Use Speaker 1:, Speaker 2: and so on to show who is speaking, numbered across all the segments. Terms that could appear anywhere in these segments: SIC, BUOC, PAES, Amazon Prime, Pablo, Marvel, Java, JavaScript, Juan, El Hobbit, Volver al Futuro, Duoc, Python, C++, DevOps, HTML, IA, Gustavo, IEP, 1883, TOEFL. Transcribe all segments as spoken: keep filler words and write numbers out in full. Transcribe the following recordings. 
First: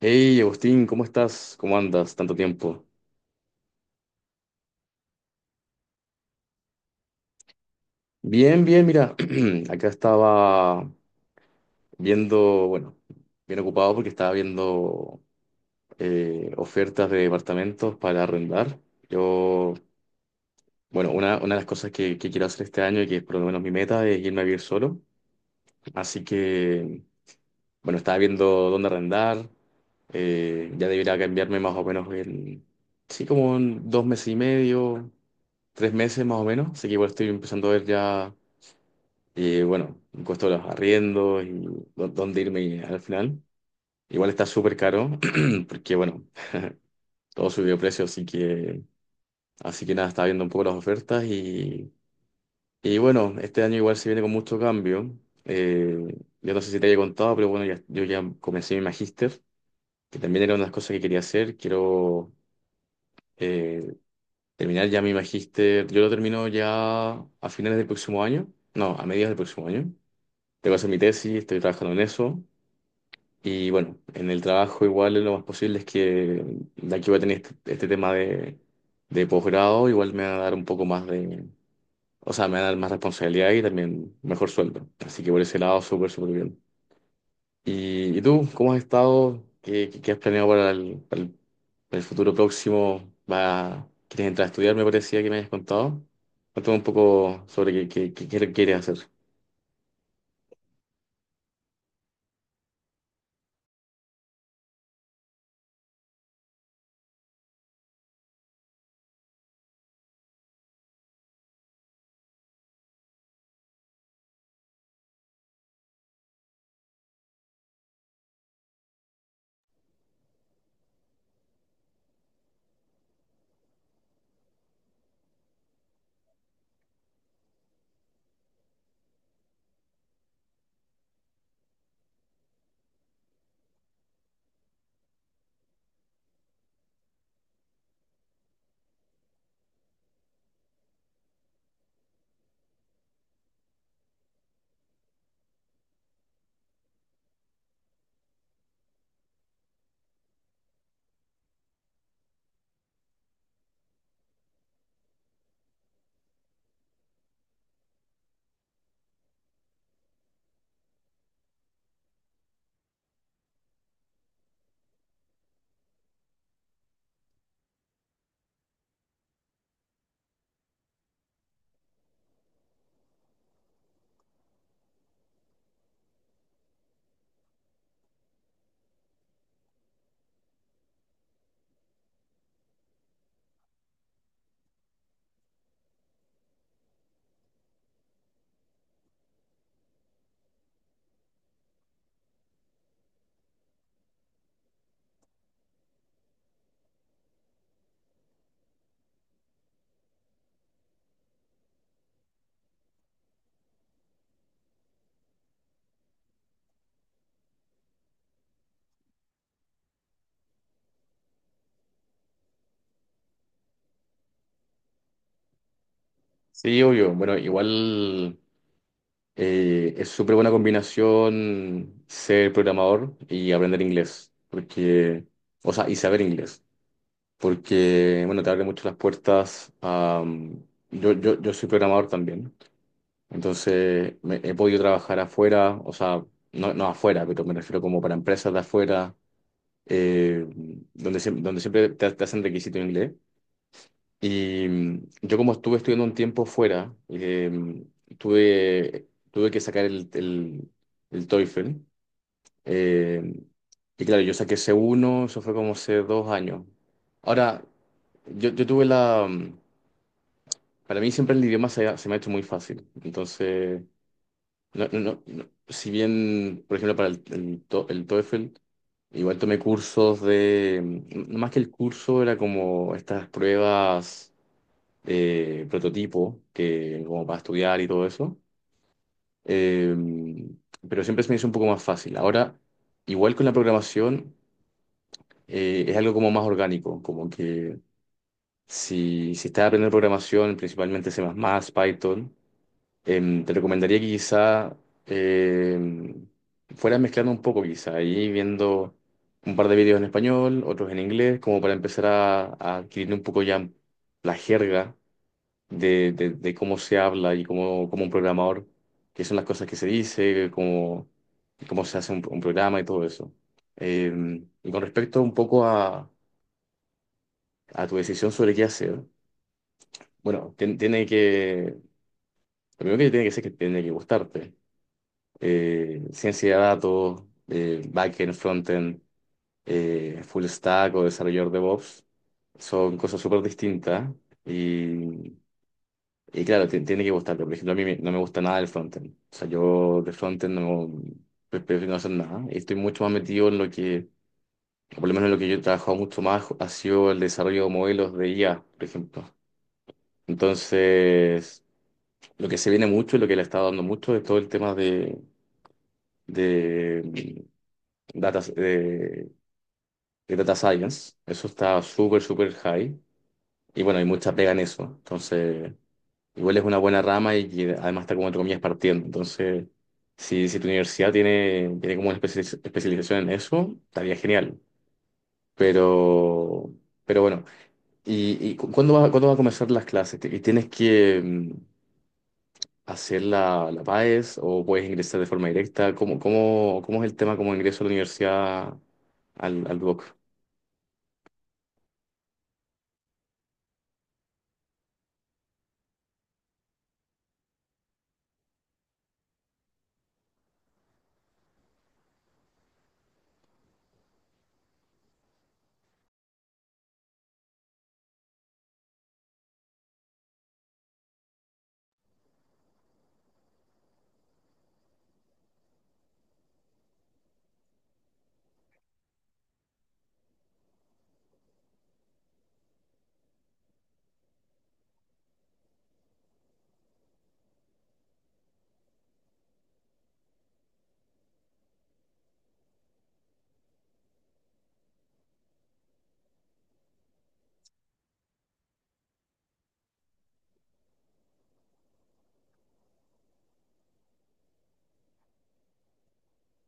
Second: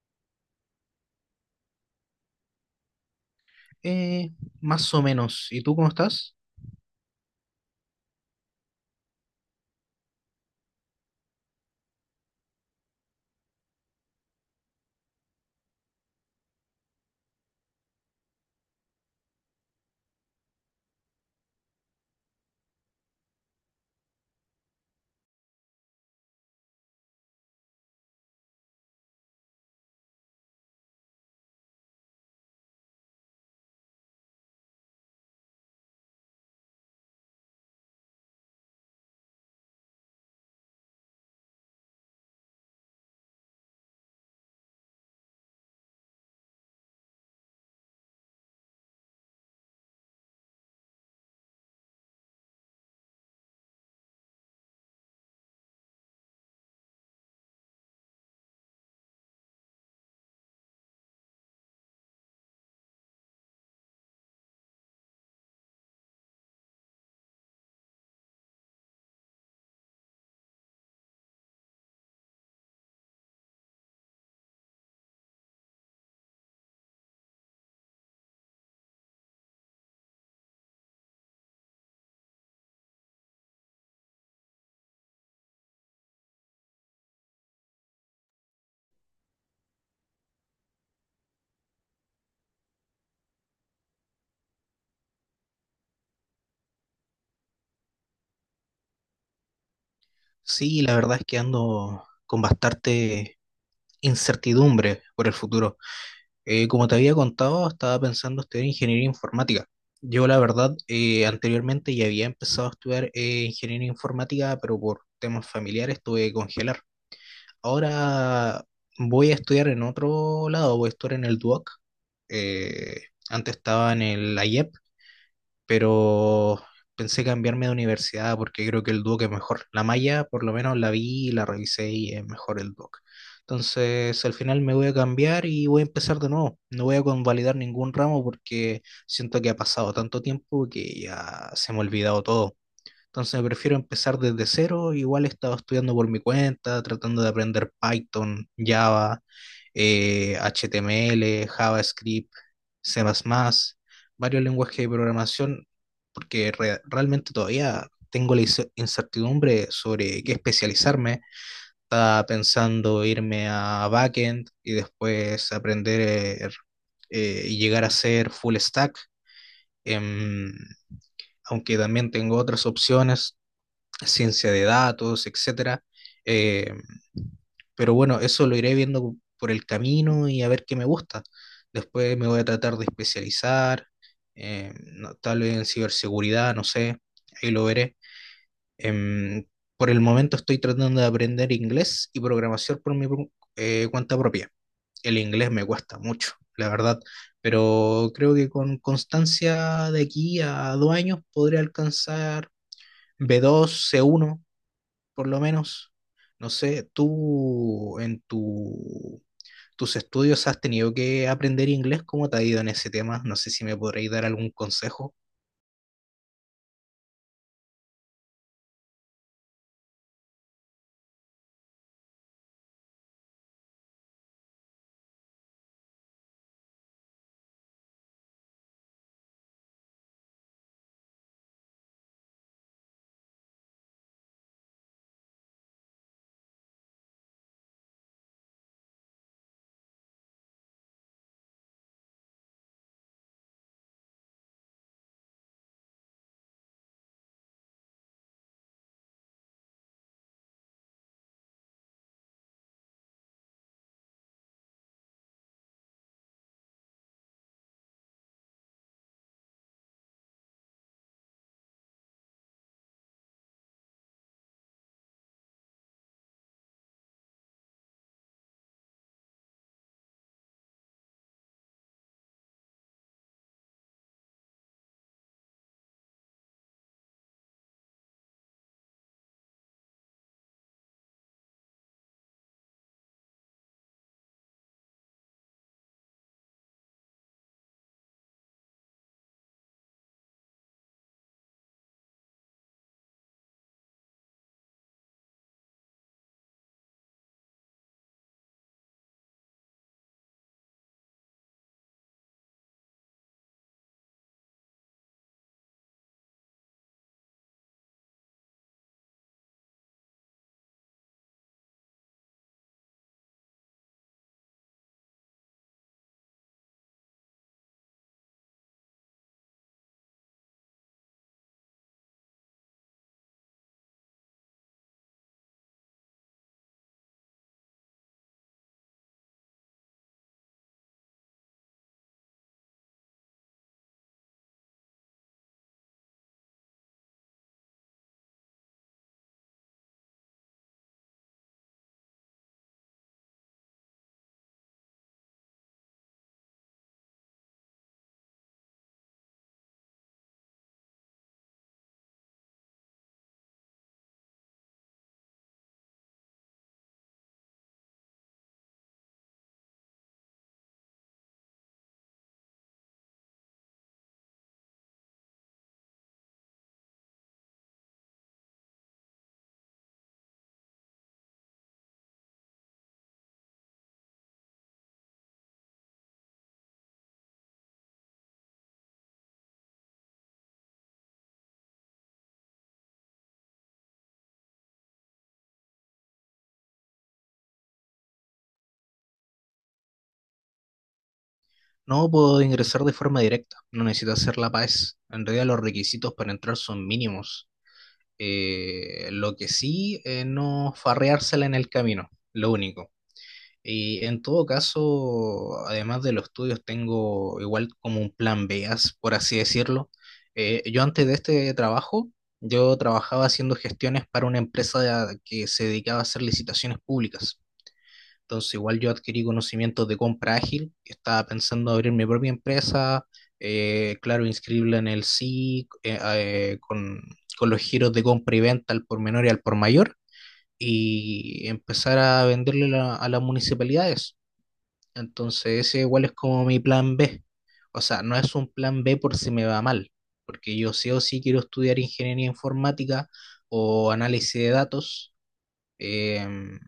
Speaker 1: Hey, Agustín, ¿cómo estás? ¿Cómo andas? Tanto tiempo.
Speaker 2: Eh, Más o menos. ¿Y tú cómo estás?
Speaker 1: Bien, bien, mira, acá estaba viendo, bueno, bien ocupado porque estaba viendo eh, ofertas de departamentos para arrendar. Yo, bueno, una, una de las cosas que, que quiero hacer este año y que es por lo menos mi meta es irme a vivir solo. Así que, bueno, estaba viendo dónde arrendar. Eh, ya debería cambiarme más o menos en, sí, como en dos meses y medio, tres meses más o menos. Así que igual estoy empezando a ver ya. Y bueno, el costo de los arriendos y dó- dónde irme al final. Igual está súper caro, porque bueno, todo subió de precio, así que, así que nada, estaba viendo un poco las ofertas, y, y bueno, este año igual se viene con mucho cambio. Eh, yo no sé si te había contado, pero bueno, ya- yo ya comencé mi magíster, que también era una de las cosas que quería hacer. Quiero eh, terminar ya mi magíster. Yo lo termino ya a finales del próximo año, no, a mediados del próximo año. Tengo que hacer mi tesis, estoy trabajando en eso. Y bueno, en el trabajo igual lo más posible es que, ya que voy a tener este, este tema de, de posgrado, igual me va a dar un poco más de, o sea, me va a dar más responsabilidad y también mejor sueldo. Así que por ese lado, súper, súper bien. ¿Y, y tú, ¿cómo has estado? ¿Qué, qué, qué has planeado para el, para el, para el futuro próximo? ¿Va, Quieres entrar a estudiar? Me parecía que me habías contado. Cuéntame un poco sobre qué, qué, qué qué quieres hacer.
Speaker 2: Sí, la verdad es que ando con bastante incertidumbre por el futuro. Eh, como te había contado, estaba pensando estudiar ingeniería informática. Yo, la verdad, eh, anteriormente ya había empezado a estudiar eh, ingeniería informática, pero por temas familiares tuve que congelar. Ahora voy a estudiar en otro lado, voy a estudiar en el Duoc. Eh, Antes estaba en el I E P, pero pensé cambiarme de universidad porque creo que el Duoc es mejor. La malla, por lo menos la vi, y la revisé y es mejor el Duoc. Entonces, al final me voy a cambiar y voy a empezar de nuevo. No voy a convalidar ningún ramo porque siento que ha pasado tanto tiempo que ya se me ha olvidado todo. Entonces prefiero empezar desde cero. Igual he estado estudiando por mi cuenta, tratando de aprender Python, Java, eh, H T M L, JavaScript, C++, varios lenguajes de programación, porque re- realmente todavía tengo la ince- incertidumbre sobre qué especializarme. Estaba pensando irme a backend y después aprender eh, y llegar a ser full stack. em, Aunque también tengo otras opciones, ciencia de datos, etcétera. Eh, pero bueno, eso lo iré viendo por el camino y a ver qué me gusta. Después me voy a tratar de especializar, eh, no- tal vez en ciberseguridad, no sé, ahí lo veré. Em, por el momento estoy tratando de aprender inglés y programación por mi pro- eh, cuenta propia. El inglés me cuesta mucho, la verdad, pero creo que con constancia de aquí a dos años podré alcanzar b dos, c uno por lo menos. No sé, tú en tu, tus estudios has tenido que aprender inglés, ¿cómo te ha ido en ese tema? No sé si me podréis dar algún consejo.
Speaker 1: Sí, obvio. Bueno, igual, Eh, es súper buena combinación ser programador y aprender inglés, porque, o sea, y saber inglés, porque, bueno, te abre mucho las puertas a... mm, yo, yo, yo soy programador también, entonces me- he podido trabajar afuera, o sea, no, no afuera, pero me refiero como para empresas de afuera, eh, donde, siem- donde siempre te, te hacen requisito en inglés. Y mm, yo como estuve estudiando un tiempo fuera, eh, mm, tuve, tuve que sacar el, el, el TOEFL. eh, y claro, yo saqué c uno. Eso fue como hace dos años. Ahora, yo, yo tuve la... mm, para mí siempre el idioma se, ha- se me ha hecho muy fácil. Entonces, no, no, no- no- si bien, por ejemplo, para el, el, to- el TOEFL, igual tomé cursos de... mm, no, más que el curso, era como estas pruebas eh, prototipo, que, como para estudiar y todo eso. Eh, pero siempre se me hizo un poco más fácil. Ahora, igual con la programación, eh, es algo como más orgánico, como que si, si estás aprendiendo programación, principalmente C++, Python, em, te recomendaría que quizá em, fueras mezclando un poco, quizá, ahí viendo un par de vídeos en español, otros en inglés, como para empezar a, a adquirir un poco ya la jerga de, de- de cómo se habla y cómo, cómo un programador, qué son las cosas que se dice, cómo, cómo se hace un, un programa y todo eso. Eh, y con respecto un poco a, a tu decisión sobre qué hacer, bueno, tien- tiene que, lo primero que tiene que ser que tiene que gustarte. Eh, ciencia de datos, eh, backend, frontend, eh, full stack o desarrollador DevOps, son cosas súper distintas. Y Y claro, ti- tiene que gustarte. Por ejemplo, a mí me- no me gusta nada el frontend. O sea, yo de frontend no pre- prefiero no hacer nada. Y estoy mucho más metido en lo que, o por lo menos en lo que yo he trabajado mucho más, ha sido el desarrollo de modelos de I A, por ejemplo. Entonces, lo que se viene mucho y lo que le está dando mucho es todo el tema de, de, mm, data, de, de data science. Eso está súper, súper high. Y bueno, hay mucha pega en eso. Entonces, igual es una buena rama y que además está como entre comillas partiendo. Entonces, si, si tu universidad tiene, tiene como una especi- especialización en eso, estaría genial. Pero, pero bueno, ¿y, y cu- cuándo va, cuándo va a comenzar las clases? ¿Te- y ¿Tienes que mm, hacer la, la PAES o puedes ingresar de forma directa? ¿Cómo, cómo, cómo es el tema como ingreso a la universidad al, al BUOC?
Speaker 2: No puedo ingresar de forma directa, no necesito hacer la P A E S. En realidad los requisitos para entrar son mínimos. Eh, lo que sí, eh, no farreársela en el camino, lo único. Y en todo caso, además de los estudios, tengo igual como un plan B, as- por así decirlo. Eh, yo antes de este trabajo, yo trabajaba haciendo gestiones para una empresa que se dedicaba a hacer licitaciones públicas. Entonces, igual yo adquirí conocimientos de compra ágil, estaba pensando abrir mi propia empresa, eh, claro, inscribirla en el S I C, eh, eh, con, con los giros de compra y venta al por menor y al por mayor, y empezar a venderle la- a las municipalidades. Entonces ese igual es como mi plan B. O sea, no es un plan B por si me va mal, porque yo sí o sí quiero estudiar ingeniería informática o análisis de datos, em,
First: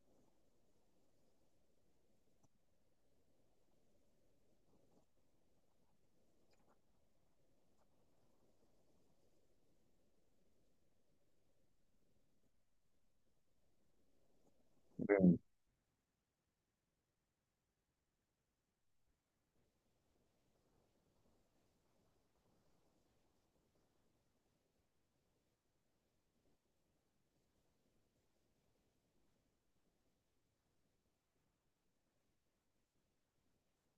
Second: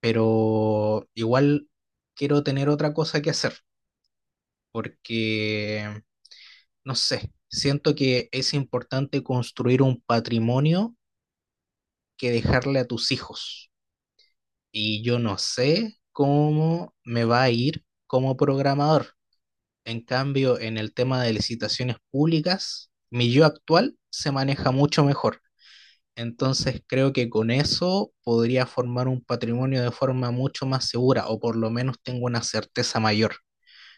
Speaker 2: pero igual quiero tener otra cosa que hacer, porque, no sé, siento que es importante construir un patrimonio que dejarle a tus hijos. Y yo
Speaker 1: Mm.
Speaker 2: no sé cómo me va a ir como programador. En cambio, en el tema de licitaciones públicas, mi yo actual se maneja mucho mejor. Entonces creo que con eso podría formar un patrimonio de forma mucho más segura o por lo menos tengo una certeza mayor.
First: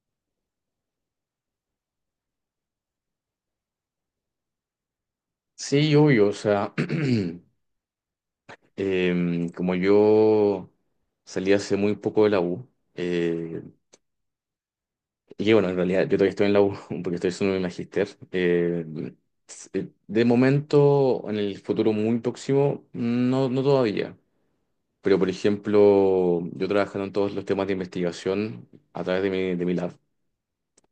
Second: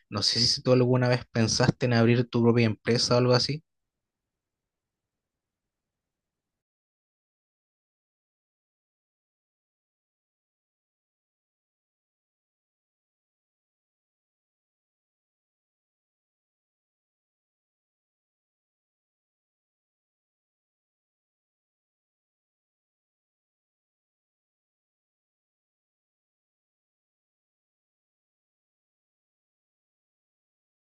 Speaker 2: No sé si tú alguna vez pensaste en abrir tu propia empresa o algo así.
Speaker 1: Sí, obvio, o sea, em, como yo salí hace muy poco de la U. Y que bueno, en realidad yo todavía estoy en la U porque estoy haciendo mi magíster. Eh, s- eh, de momento, en el futuro muy próximo, no, no todavía. Pero por ejemplo, yo trabajando en todos los temas de investigación a través de mi, de mi lab,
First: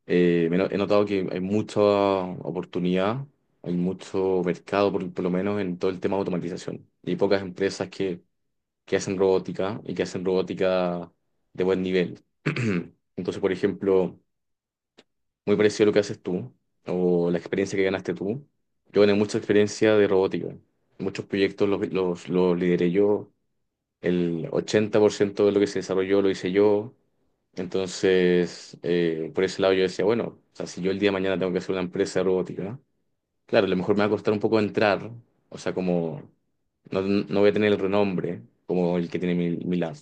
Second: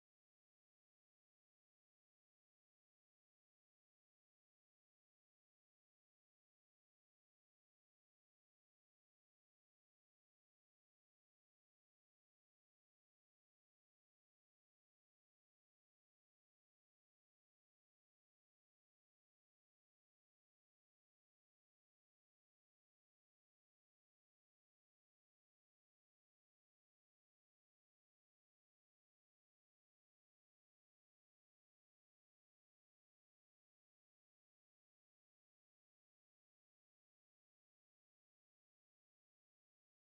Speaker 1: eh, me no- he notado que hay mucha oportunidad, hay mucho mercado, por, por lo menos en todo el tema de automatización. Y hay pocas empresas que, que hacen robótica y que hacen robótica de buen nivel. Entonces, por ejemplo muy parecido a lo que haces tú o la experiencia que ganaste tú. Yo gané mucha experiencia de robótica. Muchos proyectos los, los, los lideré yo. El ochenta por ciento de lo que se desarrolló lo hice yo. Entonces, eh, por ese lado yo decía, bueno, o sea, si yo el día de mañana tengo que hacer una empresa de robótica, claro, a lo mejor me va a costar un poco entrar, o sea, como no, no voy a tener el renombre como el que tiene mi, mi lab,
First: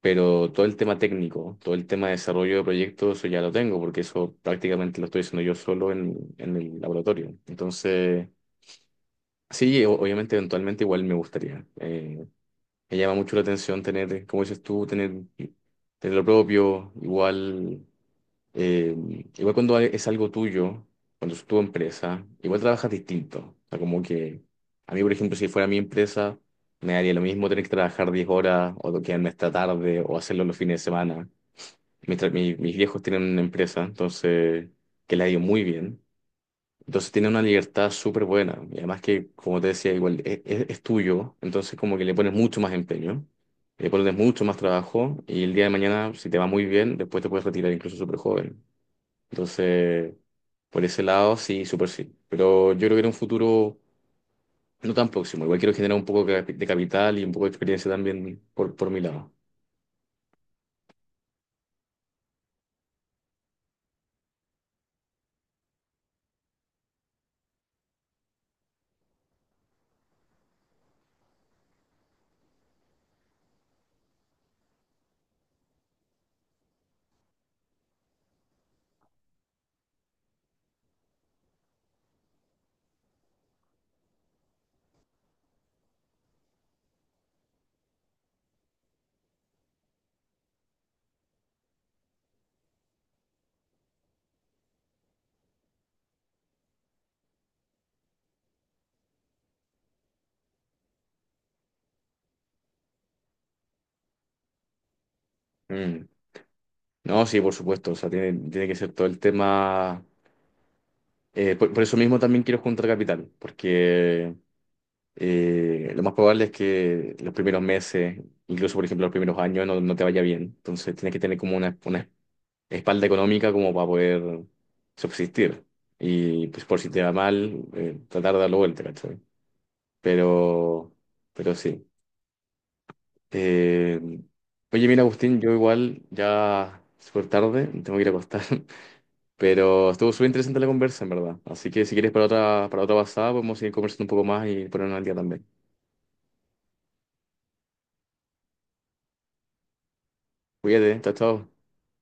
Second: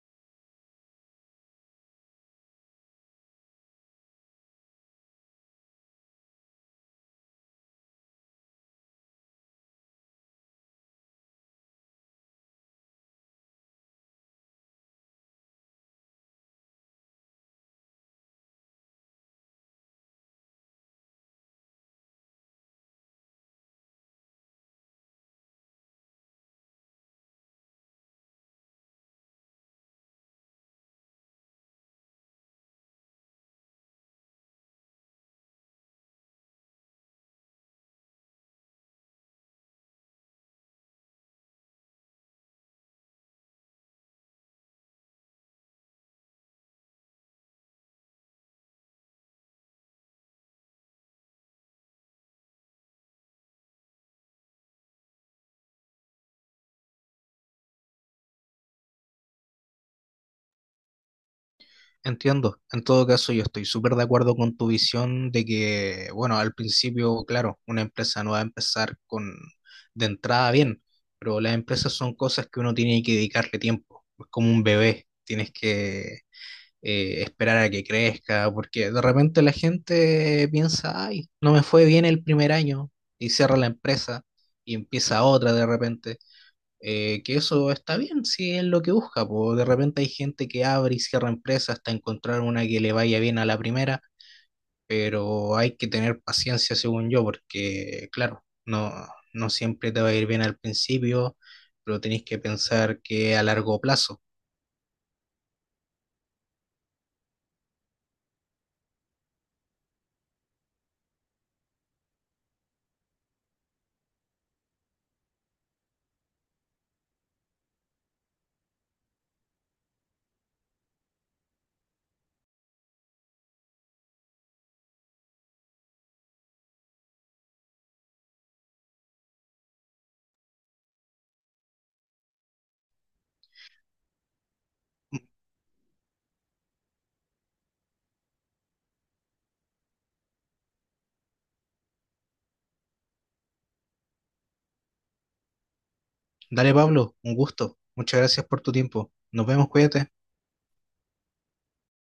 Speaker 1: pero todo el tema técnico, todo el tema de desarrollo de proyectos, eso ya lo tengo, porque eso prácticamente lo estoy haciendo yo solo en, en el laboratorio. Entonces, sí, o- obviamente eventualmente igual me gustaría. Eh, me llama mucho la atención tener, como dices tú, tener, tener lo propio, igual, eh, igual cuando es algo tuyo, cuando es tu empresa, igual trabajas distinto. O sea, como que a mí, por ejemplo, si fuera mi empresa, me daría lo mismo tener que trabajar diez horas o quedarme esta tarde o hacerlo los fines de semana. Mi tra- mi- mis viejos tienen una empresa, entonces, que le ha ido muy bien. Entonces tiene una libertad súper buena. Y además que, como te decía, igual e- e- es tuyo, entonces como que le pones mucho más empeño, le pones mucho más trabajo y el día de mañana, si te va muy bien, después te puedes retirar incluso súper joven. Entonces, por ese lado, sí, súper sí. Pero yo creo que en un futuro no tan próximo, igual quiero generar un poco de capi- de capital y un poco de experiencia también por, por mi lado.
Speaker 2: Entiendo. En todo caso, yo estoy súper de acuerdo con tu visión de que, bueno, al principio, claro, una empresa no va a empezar con de entrada bien, pero las empresas son cosas que uno tiene que dedicarle tiempo. Es como un bebé, tienes que eh, esperar a que crezca, porque de repente la gente piensa, ay, no me fue bien el primer año y cierra la empresa y empieza otra de repente, eh, que eso está bien si es lo que busca, po. De repente hay gente que abre y cierra empresas hasta encontrar una que le vaya bien a la primera, pero hay que tener paciencia según yo, porque claro, no, no siempre te va a ir bien al principio, pero tenés que pensar que a largo plazo.
Speaker 1: Mm. No, sí, por supuesto, o sea, tiene, tiene que ser todo el tema. Eh, por, por eso mismo también quiero juntar capital, porque eh, lo más probable es que los primeros meses, incluso por ejemplo los primeros años, no, no te vaya bien. Entonces tienes que tener como una, una espalda económica como para poder subsistir. Y pues por si te va mal, eh, tratar de darlo vuelta, ¿cachai? Pero, pero sí. Eh, Oye, mira, Agustín, yo igual ya súper tarde, me tengo que ir a acostar. Pero estuvo súper interesante la conversa, en verdad. Así que si quieres para otra, para otra pasada, podemos seguir conversando un poco más y ponernos al día también.
Speaker 2: Dale, Pablo, un gusto. Muchas gracias por tu tiempo. Nos vemos, cuídate.
Speaker 1: Cuídate, chao, chao.